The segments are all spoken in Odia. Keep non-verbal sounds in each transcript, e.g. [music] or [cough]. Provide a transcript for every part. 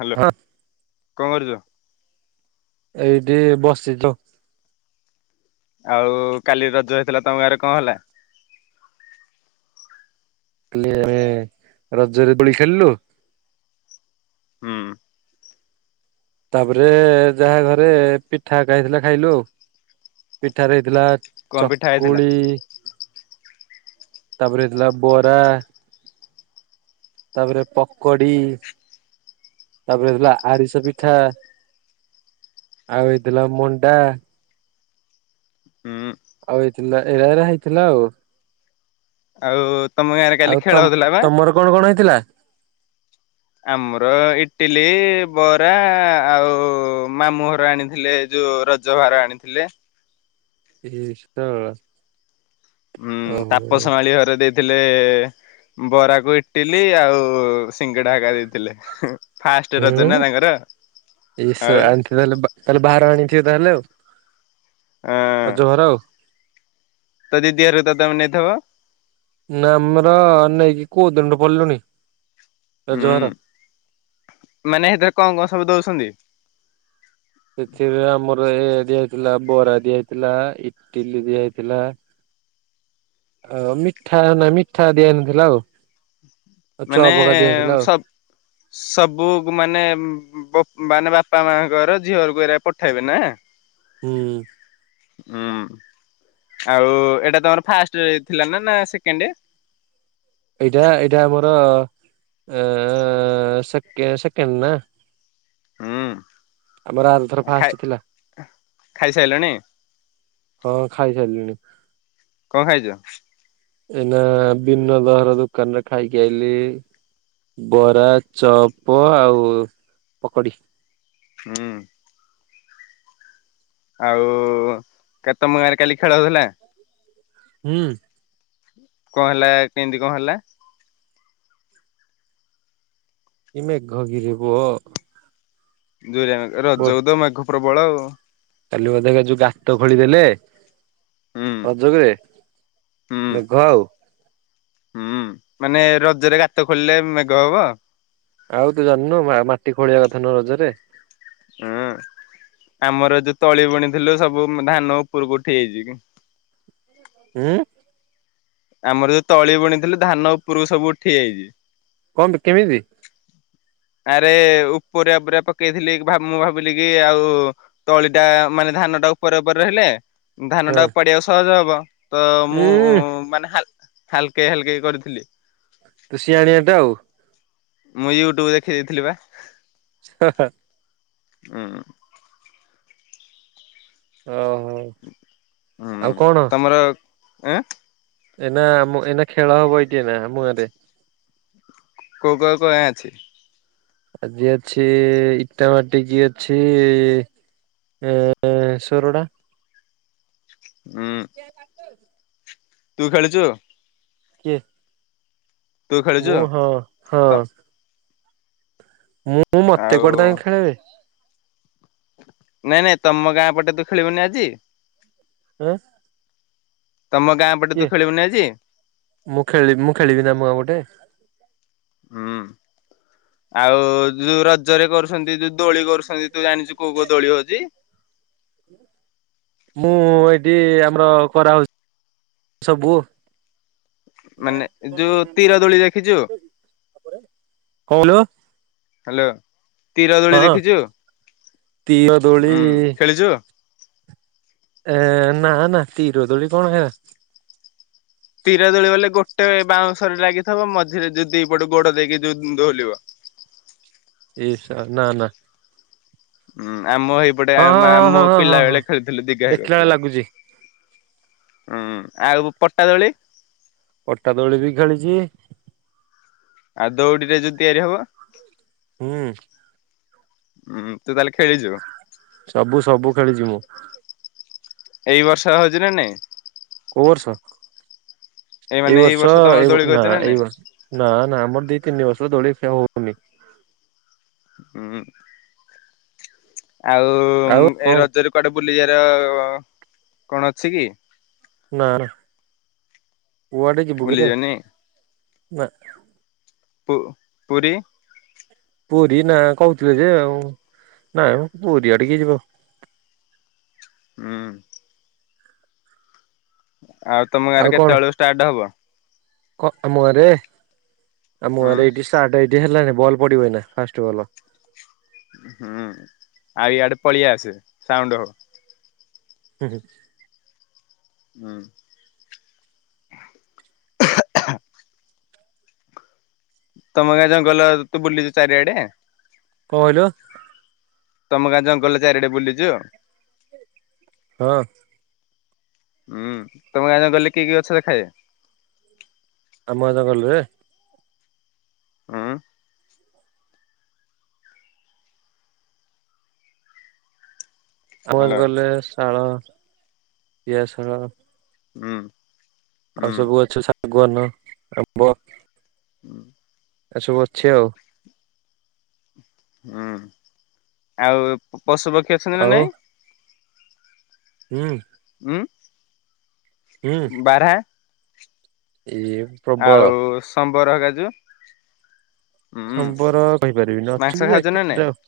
ହାଲୋ ହଁ କଁ କରୁଚ? ଏଇଠି ବସିଚୁ। ଆଉ କାଲି ରଜ ହେଇଥିଲା ତମ ଗାଁରେ କଁ ହେଲା? କାଲି ଆମେ ରଜରେ ଦୋଳି ଖେଳିଲୁ। ହୁଁ। ତାପରେ ଯାହା ଘରେ ପିଠା ଖାଇଥିଲା ଖାଇଲୁ ପିଠା ରେ ହେଇଥିଲା କଣ ପିଠା ହେଇଥିଲା? ଚକୁଳି ତାପରେ ହେଇଥିଲା ବରା। ତାପରେ ପକୋଡି ତାପରେ ହେଇଥିଲା ଆରିସା ପିଠା। ଆଉ ହେଇଥିଲା ମଣ୍ଡା। ହୁଁ ଆଉ ହେଇଥିଲା ଏରାଏରା ହେଇଥିଲା ଆଉ। ଆଉ ତମ ଗାଁ ରେ କାଲି ଆଉ ତମ ଖେଳ ହଉଥିଲା ବା? ତମର କଣ କଣ ହେଇଥିଲା? ଆମର ଇଟିଲି, ବରା ଆଉ ମାମୁଁ ଘର ଆଣିଥିଲେ ଯୋଉ ରଜ ରଜ ଭାର ଆଣିଥିଲେ। [unintelligible] ଉଁ ଓହୋ ହୁଁ ତାପସ ମାଳି ଘରେ ଦେଇ ଥିଲେ ବରାକୁ ଇଟିଲି ଆଉ ସିଙ୍ଗିଡା ହେକା ଦେଇଥିଲେ। ଫାଷ୍ଟ ରଜ ନା ତାଙ୍କର ଆଉ ସେ ତାହଲେ ବା ତାହେଲେ ଭାର ଆଣିଥିବେ ତାହେଲେ ଆଉ। ଆଁ। ରଜ ଭାର ଆଉ। ତୋ ଦିଦି ଘର କୁ ତ ତମେ ନେଇଥବ? ନା ଆମର ନେଇକି କୋଉ ଦିନରୁ ପଡିଲୁଣି ରଜ ହୁଁ ଭାର। ମାନେ ସେଥିରେ କଣ କଣ ସବୁ ଦଉଛନ୍ତି? ସେଥିରେ ଆମର ଏଇଆ ଏଇଆ ଦିଆହେଇଥିଲା ବରା ଦିଆହେଇଥିଲା ଇଟିଲି ଦିଆହେଇଥିଲା। [inaudible] ଆଉ ମିଠା ନା ମିଠା ଦିଆହେଇନଥିଲା ଆଉ ଆଉ ମାନେ ଚପ୍ ହେକା ଦିଆହେଇଥିଲା ଆଉ। ସବ ସବୁ ମାନେ ବପ୍ ମାନେ ବାପା ମାଙ୍କର ଝିଅଘରକୁ ଏରା ପଠେଇବେ ନା? ହ ହୁଁ। ହୁଁ ଆଉ ଏଇଟା ତମର ଫାଷ୍ଟ ଥିଲା ନା ନା ସେକେଣ୍ଡ? ଏଇଟା ଏଇଟା ଆମର ଅ ସେକେ ସେକେଣ୍ଡ ନା। ହୁଁ ଆମର ଆର ଥର ଫାଷ୍ଟ ଥିଲା। ଖାଇ ସାରିଲଣି? ହଁ ଖାଇ ସାରିଲିଣି। କଣ ଖାଇଛ? ଏଇନା ବିନଦ ଘର ଦୋକାନରେ ଖାଇକି ଆଇଲି। ବରା, ଚପ ଆଉ ପକଡି। ହୁଁ। ଆଉ କେତ ତମ ଗାଁରେ କାଲି ଖେଳ ହଉଥିଲା? ହୁଁ। କଣ ହେଲା କେମତି କଣ ହେଲା? କି ମେଘ ଗିରି ପୁଅ। ଦୁରିଆ ରଜକୁ ତ ମେଘ ପ୍ରବଳ ଆଉ। କାଲି ବୋଧେ ଯୋଉ ଗାତ ଖୋଳିଦେଲେ। ହୁଁ ରଜ ବେଳେ ହୁଁ ମେଘ ଆଉ। ହୁଁ, ମାନେ ରଜରେ ଗାତ ଖୋଳିଲେ ମେଘ ହେବ। ଆଉ ତୁ ଜାଣିନୁ ମା ମାଟି ଖୋଳିବା କଥା ନୁହ ରଜରେ। ହୁଁ, ଆମର ଯୋଉ ତଳି ବୁଣିଥିଲୁ ସବୁ ଧାନ ଉପରକୁ ଉଠି ଯାଇଛି କି ହୁଁ। ଆମର ଯୋଉ ତଳି ବୁଣିଥିଲୁ ଧାନ ଉପରକୁ ସବୁ ଉଠିଯାଇଛି। କଣଟେ କେମିତି? ଆରେ ଉପରେଆ ପୁରା ପକେଇଥିଲି ମୁଁ ଭାବିଲି କି ଆଉ ତଳି ଟା ମାନେ ଧାନଟା ଉପରେ ଉପରେ ରହିଲା। ଧାନ ଟା ହଁ ଉପାଡିବାକୁ ସହଜ ହବ ତ ମୁଁ ଉଁ ମାନେ ହାଲ ହାଲକେ ହାଲକେଇ କରିଥିଲି। ତୁ ସିଆଣିଆ ଟା ଆଉ। ମୁଁ ୟୁଟ୍ୟୁବ ଦେଖି ଦେଇଥିଲି ବା। ହ, ହ। ହୁଁ। ଓହୋ ହୁଁ, ଆଉ କଣ ତମର ଏଁ ଏନା ଆମ ଏନା ଖେଳ ହେବ ଏଇଠି ନା ଆମ ଗାଁରେ। କୋଉ କ କୟା ଅଛି? ଆଜି ଅଛି ଇଟା ମାଟିକି ଅଛି। ଏ ଏ ସରଡ଼ା। ହୁଁ। ତୁ ଖେଳୁଛୁ? କିଏ? ତୁ ଖେଳୁଛୁ ମୁଁ, ହଁ ହଁ। ତ ମୁଁ ମୋତେ ଆଉ କୁଆଡ଼େ ତାଙ୍କେ ଖେଳେଇବେ। ନାଇଁ ନାଇଁ ତମ ଗାଁ ପଟେ ତୁ ଖେଳିବୁନି ଆଜି? ଆଁ? ତମ ଗାଁ ପଟେ କିଏ ତୁ ଖେଳିବୁନି ଆଜି? ମୁଁ ଖେଳି ମୁଁ ଖେଳିବି ନା ଆମ ଗାଁ ପଟେ। ହୁଁ। ଆଉ ଯୋଉ ରଜରେ କରୁଛନ୍ତି, ଯୋଉ ଦୋଳି କରୁଛନ୍ତି ତୁ ଜାଣିଛୁ କୋଉ କୋଉ ଦୋଳି ହଉଛି? ମୁଁ ଏଇଠି ଆମର କରାହଉଛି। ସବୁ ନ [inaudible] ମାନେ ଙ୍କ ଯୋଉ ତୀର ଦୋଳି ଦେଖିଛୁ କହିଲୁ? ହାଲୋ। ତୀର ଦୋଳି ହଁ ଦେଖିଛୁ, ତୀର ଦୋଳି ଉଁ ଖେଳିଛୁ? ଏ ନା ନା ତୀର ଦୋଳି କଣ ହେରା? ତୀରା ଦୋଳି ବଲେ ଗୋଟେ ବାଉଁଶରେ ଲାଗିଥିବ ମଝିରେ ଯୋଉ ଦିପଟୁ ଗୋଡ ଦେଇକି ଯୋଉ ଦୋହଲିବ। ଏଇ ସାର୍ ନା ନା। ହୁଁ, ଆମ ଏଇପଟେ ହଁ ହଁ ହଁ ମଁ ହଁ ହଁ ହଁ ପିଲା ହଁ ବେଳେ ଖେଳିଥିଲୁ ଦିଗ ହେଇ ଦେଖିଲା ବେଳେ [inaudible] ଲାଗୁଛି। ହୁଁ ଆଉ ପଟାଦୋଳି ପଟା ଦୋଳି ବି ଖେଳିଛି ଆଉ ଦଉଡିରେ ଯୋଉ ତିଆରି ହବ ହୁଁ ହୁଁ ତୁ ତାହେଲେ ଖେଳିଛୁ ସବୁ ସବୁ ଖେଳିଛି ମୁଁ ଏଇ ବର୍ଷ ହଉଛି ନା ନାଇଁ କୋଉ ବର୍ଷ ଏଇ ମାନେ ବର୍ଷ ତମର ଦୋଳି ଏ ନା କରିଛ ନାଇଁ? ଏବର୍ଷ ନା ନା ଆମର ଦି ତିନି ବର୍ଷ ଦୋଳି ଫିଆ ହଉନି ହୁଁ ଆଉ ଆଉ ଏ କଣ ରଜରେ କୁଆଡେ ବୁଲା ନିଜର କଣ ଅଛି କି ନା ନା କୁଆଡେ ଯିବୁକି ରେ ବୁଲିଯିବାନି [unintelligible] ପୁ ପୁରୀ ପୁରୀ ନା କହୁଥିଲେ ଯେ ଆଉ ନାହିଁ ପୁରୀ ଆଡିକେ ଯିବ ହୁଁ ଆଉ ତମେ ଗାଁ ରେ କେତେବେଳକୁ ଷ୍ଟାର୍ଟ ହେବ [unintelligible] ଆମ ଘରେ ଉଁ ଷ୍ଟାର୍ଟ ଏଇଠି ହେଲାନି ବଲ୍ ପଡିବ ଏଇନା ଫାଷ୍ଟ ବଲ୍ ହୁଁ ଆଉ ଇଆଡେ ପଳେଇଆ ଆସେ ସାଉଣ୍ଡ ହବ ହୁଁ ହୁ [inaudible] ତମେ ଗାଁ ଜଙ୍ଗଲ ତୁ ବୁଲିଛୁ ଚାରିଆଡେ କଁ କହିଲ ତମ ଗାଁ ଜଙ୍ଗଲରେ ଚାରିଆଡେ ବୁଲିଛୁ ହଁ ହୁଁ ତମ ଗାଁ ଜଙ୍ଗଲ ରେ କିଇ କିଇ ଗଛ ଦେଖାଯାଏ? ଆମ ଗାଁ ଜଙ୍ଗଲରେ ହୁଁ ସମ [unintelligible] ହାଲୋ ଗଲେ ଶାଳ ପିଆ ଶାଳ ହୁଁ ଆଉ ସବୁ ଗଛ ଶାଗୁଆନ ଆମ୍ବ [inaudible] ଏସବୁ ଅଛି ଆଉ ହୁଁ ଆଉ ପଶୁ ପକ୍ଷୀ ଅଛନ୍ତି ନା ଆଉ ନାଇଁ ହୁଁ ହଁ ହୁଁ ବାରାହା [unintelligible] ଆଉ ସମ୍ବର ହରିକା ଯୋଉ ଉଁ ସମ୍ବର କହିପାରିବିି ମାଂସ ନଥିଲି ଯେ ଖାଉଛ ନା ନାଇଁ? କେତେଟା ଆଉ।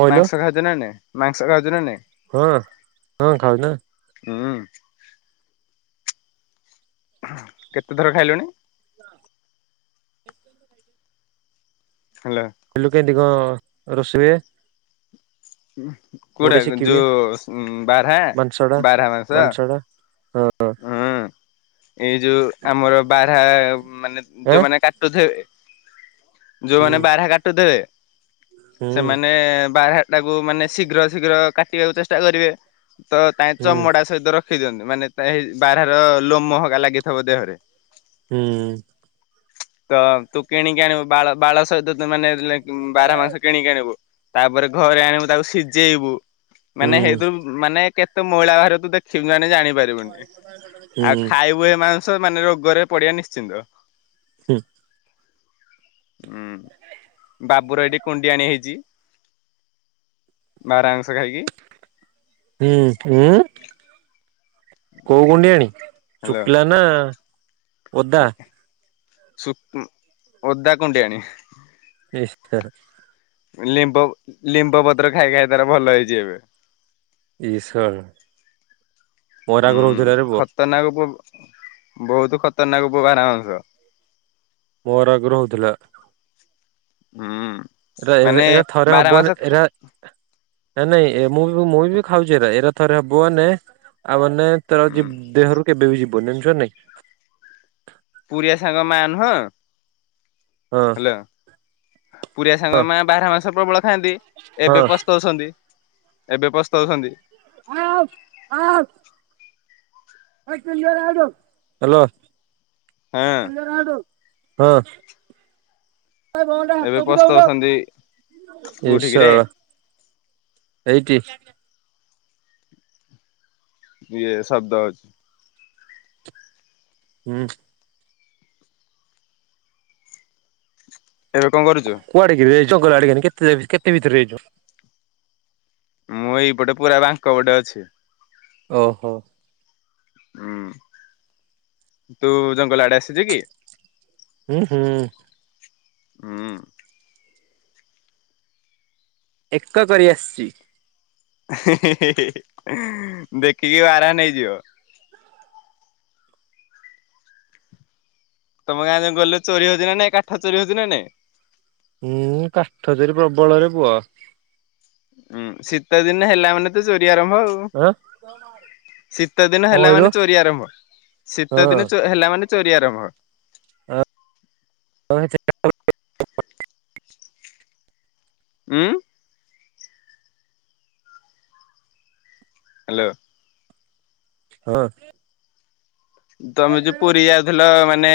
କହିଲ ମାଂସ ଖାଉଚୁ ନା ନାହିଁ ମାଂସ ଖାଉଚୁ ନା ନାହିଁ? କଣ ହଁ ଖାଉଚି ନାଁ। ହଁ। କେତେଥର ଖାଇଲୁଣି? ହାଲୋ। କଲୁକି ଏଦିଗ ରୋଷେଇ। ମୁଁ କୁକୁଡ଼ା ଟିକେ ଶିଖିବି ଯୋଉ ବାରାହା ମାଂସଟା ବାରାହା ମାଂସ। ମାଂସଟା ହଁ। ହୁଁ ଏଇ ଯୋଉ ଆମର ବାରାହା ମାନେ ଆଁ ଯୋଉମାନେ କାଟୁଥୁବେ। ହୁଁ ଯୋଉମାନେ ବାରାହା କାଟୁ ଥୁବେ। ହୁଁ ସେମାନେ ବାରାହା ଟାକୁ ମାନେ ଶୀଘ୍ର ଶୀଘ୍ର କାଟିବାକୁ ଚେଷ୍ଟା କରିବେ। ତ ତା ହୁଁ ଚମଡା ସହିତ ରଖି ଦିଅନ୍ତି ମାନେ ତାହେଇ ବାରାର ଲୋ ମହେରିକା ଲାଗିଥିବ ଦେହରେ। ହୁଁ। ହ ତ ତୁ କିଣିକି ଆଣିବୁ ବାଳ ବାଳ ସହିତ ମାନେ ବାରାହା ମାସଂ କିଣିକି ଆଣିବୁ। ତାପରେ ଘରେ ଆଣିବୁ ତାକୁ ସିଜେଇବୁ। ହୁଁ ମାନେ ହେଇଥିରୁ ମାନେ କେତେ ମଇଳା ବହାରିବ ତୁ ଦେଖିବୁ ମାନେ ଜାଣିପାରିବୁ। ହୁଁ ଆଉ ଖାଇବୁହେ ମାଂସ ମାନେ ରୋଗରେ ପଡିବା ନିଶ୍ଚିନ୍ତ। ହୁଁ। ହୁଁ ବାବୁର ଏଇଠି କୁଣ୍ଡି ଆଣି ହେଇଚି। ବାରା ମାସଂ ଖାଇକି। ହୁଁ ଉଁ। କୋଉ ଗୁଣ୍ଡି ଆଣି ଚୁପିଲା ନା? ଓଦା ଏ ସୁଙ୍କୁ ଅଦା ଓଦାକୁଣ୍ଡିଆଣି। ନିଷ୍ଠାର। ଲିମ୍ବ ଲିମ୍ବ ପତ୍ର ଖାଇ ଖାଇ ତାର ଭଲ ହେଇଚି ଏବେ। ଇସ୍ ଶଳା ମୋର ଆଗରୁ ହଉଥିଲାରେ ହୁଁଖ୍ ପୁଅ ଖତରନାକ ପୁଅ ବହୁତୁ ଖତରନାକ ପୁଅ ବାରା ମାଂସ। ମୋର ଆଗ୍ରହ ହେଉଥିଲା। ହୁଁ। ଏରା ମାନେ ଏରା ଥରେ ବାରହା ମାଂସ ହବନେହିଁ ଖା ଏରା। ନାଇଁ ଏ ମୁଁ ମୁଁ ବି ଖାଉଛି ଏରା ଏରା ଥରେ ହବ ମାନେ ଆଉ ମାନେ ତ ହୁଁ। ଅ ଦେହରୁ କେ ବେବି ଜୀବନେହିଁ ଯାଣିଚ ନାହିଁ। ପୁରଆ ସାଙ୍ଗ ମା ନୁହଁ। ହଁ ହାଲୋ। ପୁରୀଆ ସାଙ୍ଗ ହଁ ମା ବାରା ମାଂସ ପ୍ରବଳ ଖାଆନ୍ତି ଏବେ ହଁ। ପସ୍ତୋ ଉଛନ୍ତି। ଏବେ ପସ୍ତୋଉଛନ୍ତି। ହୁଁ ଆଉ ହାଉ। ହଲୋ। ହଁ ହଁ। ବଲଟା ଏବେ ଟେକିଦୋ ପସ୍ତଉଛନ୍ତି ଉନୋହୁଁ କୋଉଠିକିରେ ଏଶଳା। ଏଇଠି। ଇଏ ଶବ୍ଦ ଅଛି। ହୁଁ। ଏବେ କଣ କରୁଚୁ? କୁଆଡେ କିରେ ଜଙ୍ଗଲ ଆଡେ କେ କେତେ କେତେ ଭିତରେ ଯାଇଚୁ? ମୁଁ ଏଇପଟେ ପୁରା ବାଙ୍କ ପଟେ ଅଛି। ଓହୋ। ଉୁଁ। ତୁ ଜଙ୍ଗଲ ଆଡେ ଆସିଚୁ କି? ଉଁ, ହୁଁ। ହୁଁ। ଏକ କରି ଆସଚି। ଦେଖିକି ବାରହା ନେଇଯିବ। ତମ ଗାଁ ଜଙ୍ଗଲରେ ଚୋରି ହଉଛି ନା ନାଇ? କାଠ ଚୋରି ହଉଛି ନା ନାଇଁ? ହୁଁ କାଠ ଚୋରି ପ୍ରବଳରେ ପୁଅ। ଉୁଁ, ଶୀତ ଦିନ ହେଲା ମାନେ ତ ଚୋରି ଆରମ୍ଭ ଆଉ। କଣ ଶୀତ ଦିନ ହେଲା କହିଲୁ ହଁ। ମାନେ ଚୋରି ଆରମ୍ଭ। ଶୀତ ହଁ ଦିନ ଚୋ ହେଲା ମାନେ ଚୋରି ଆରମ୍ଭ। [unintelligible] ଉଁ? ହ୍ୟାଲୋ। ହଁ। ତମେ ଯୋଉ ପୁରୀ ଯାଉଥିଲ ମାନେ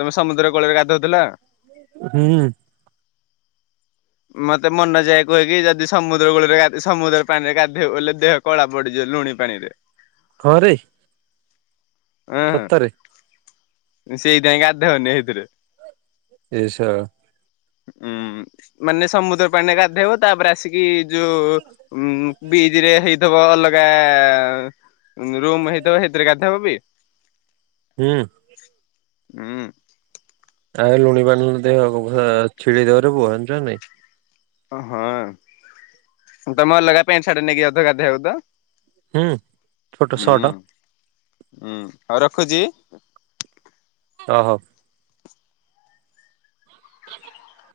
ତମେ ସମୁଦ୍ର କୂଳରେ ଗାଧଉଥିଲ? ହୁଁ। ମତେ ମନୋଜଭାଇ କୁହେ କି ଯଦି ସମୁଦ୍ର କୂଳରେ ଗାଧେଇବୁ, ସମୁଦ୍ର ପାଣିରେ ଗାଧେଇବୁ ବୋଲେ ଦେହ କଳା ପଡିଯିବ ଲୁଣି ପାଣି ରେ। କହରେ ଅଁ ମୁଁ ସେଇଥିାଇଁ ଗାଧୋଉନି ସେଇଥିରେ। ଏ ସ ଉଁ ମାନେ ସମୁଦ୍ର ପାଣିରେ ଗାଧେଇବ। ତାପରେ ଆସିକି ଯୋଉ ଉଁ ବିଜ ରେ ହେଇଥିବ ଅଲଗା ରୁମ ହେଇଥବ ସେଇଥିରେ ଗାଧେଇବ ବି। ହୁଁ। ଉଁ। ଆଉ ଲୁଣି ପାଣିରେ ଦେହ ଛିଡେଇ ଦବରେ ପୁଅ ଜାଣିଚୁ ନାଇଁ? ହଁ ତମେ ଅଲଗା ପ୍ୟାଣ୍ଟ, ସାର୍ଟ ନେଇକି ଯାଉଥିବ ଗାଧେଇବାକୁ ତ? ହୁଁ ଛୋଟ ହୁଁ, ସଟ ଉଁ ହଉ ରଖୁଛି। ଓହୋ। [unintelligible]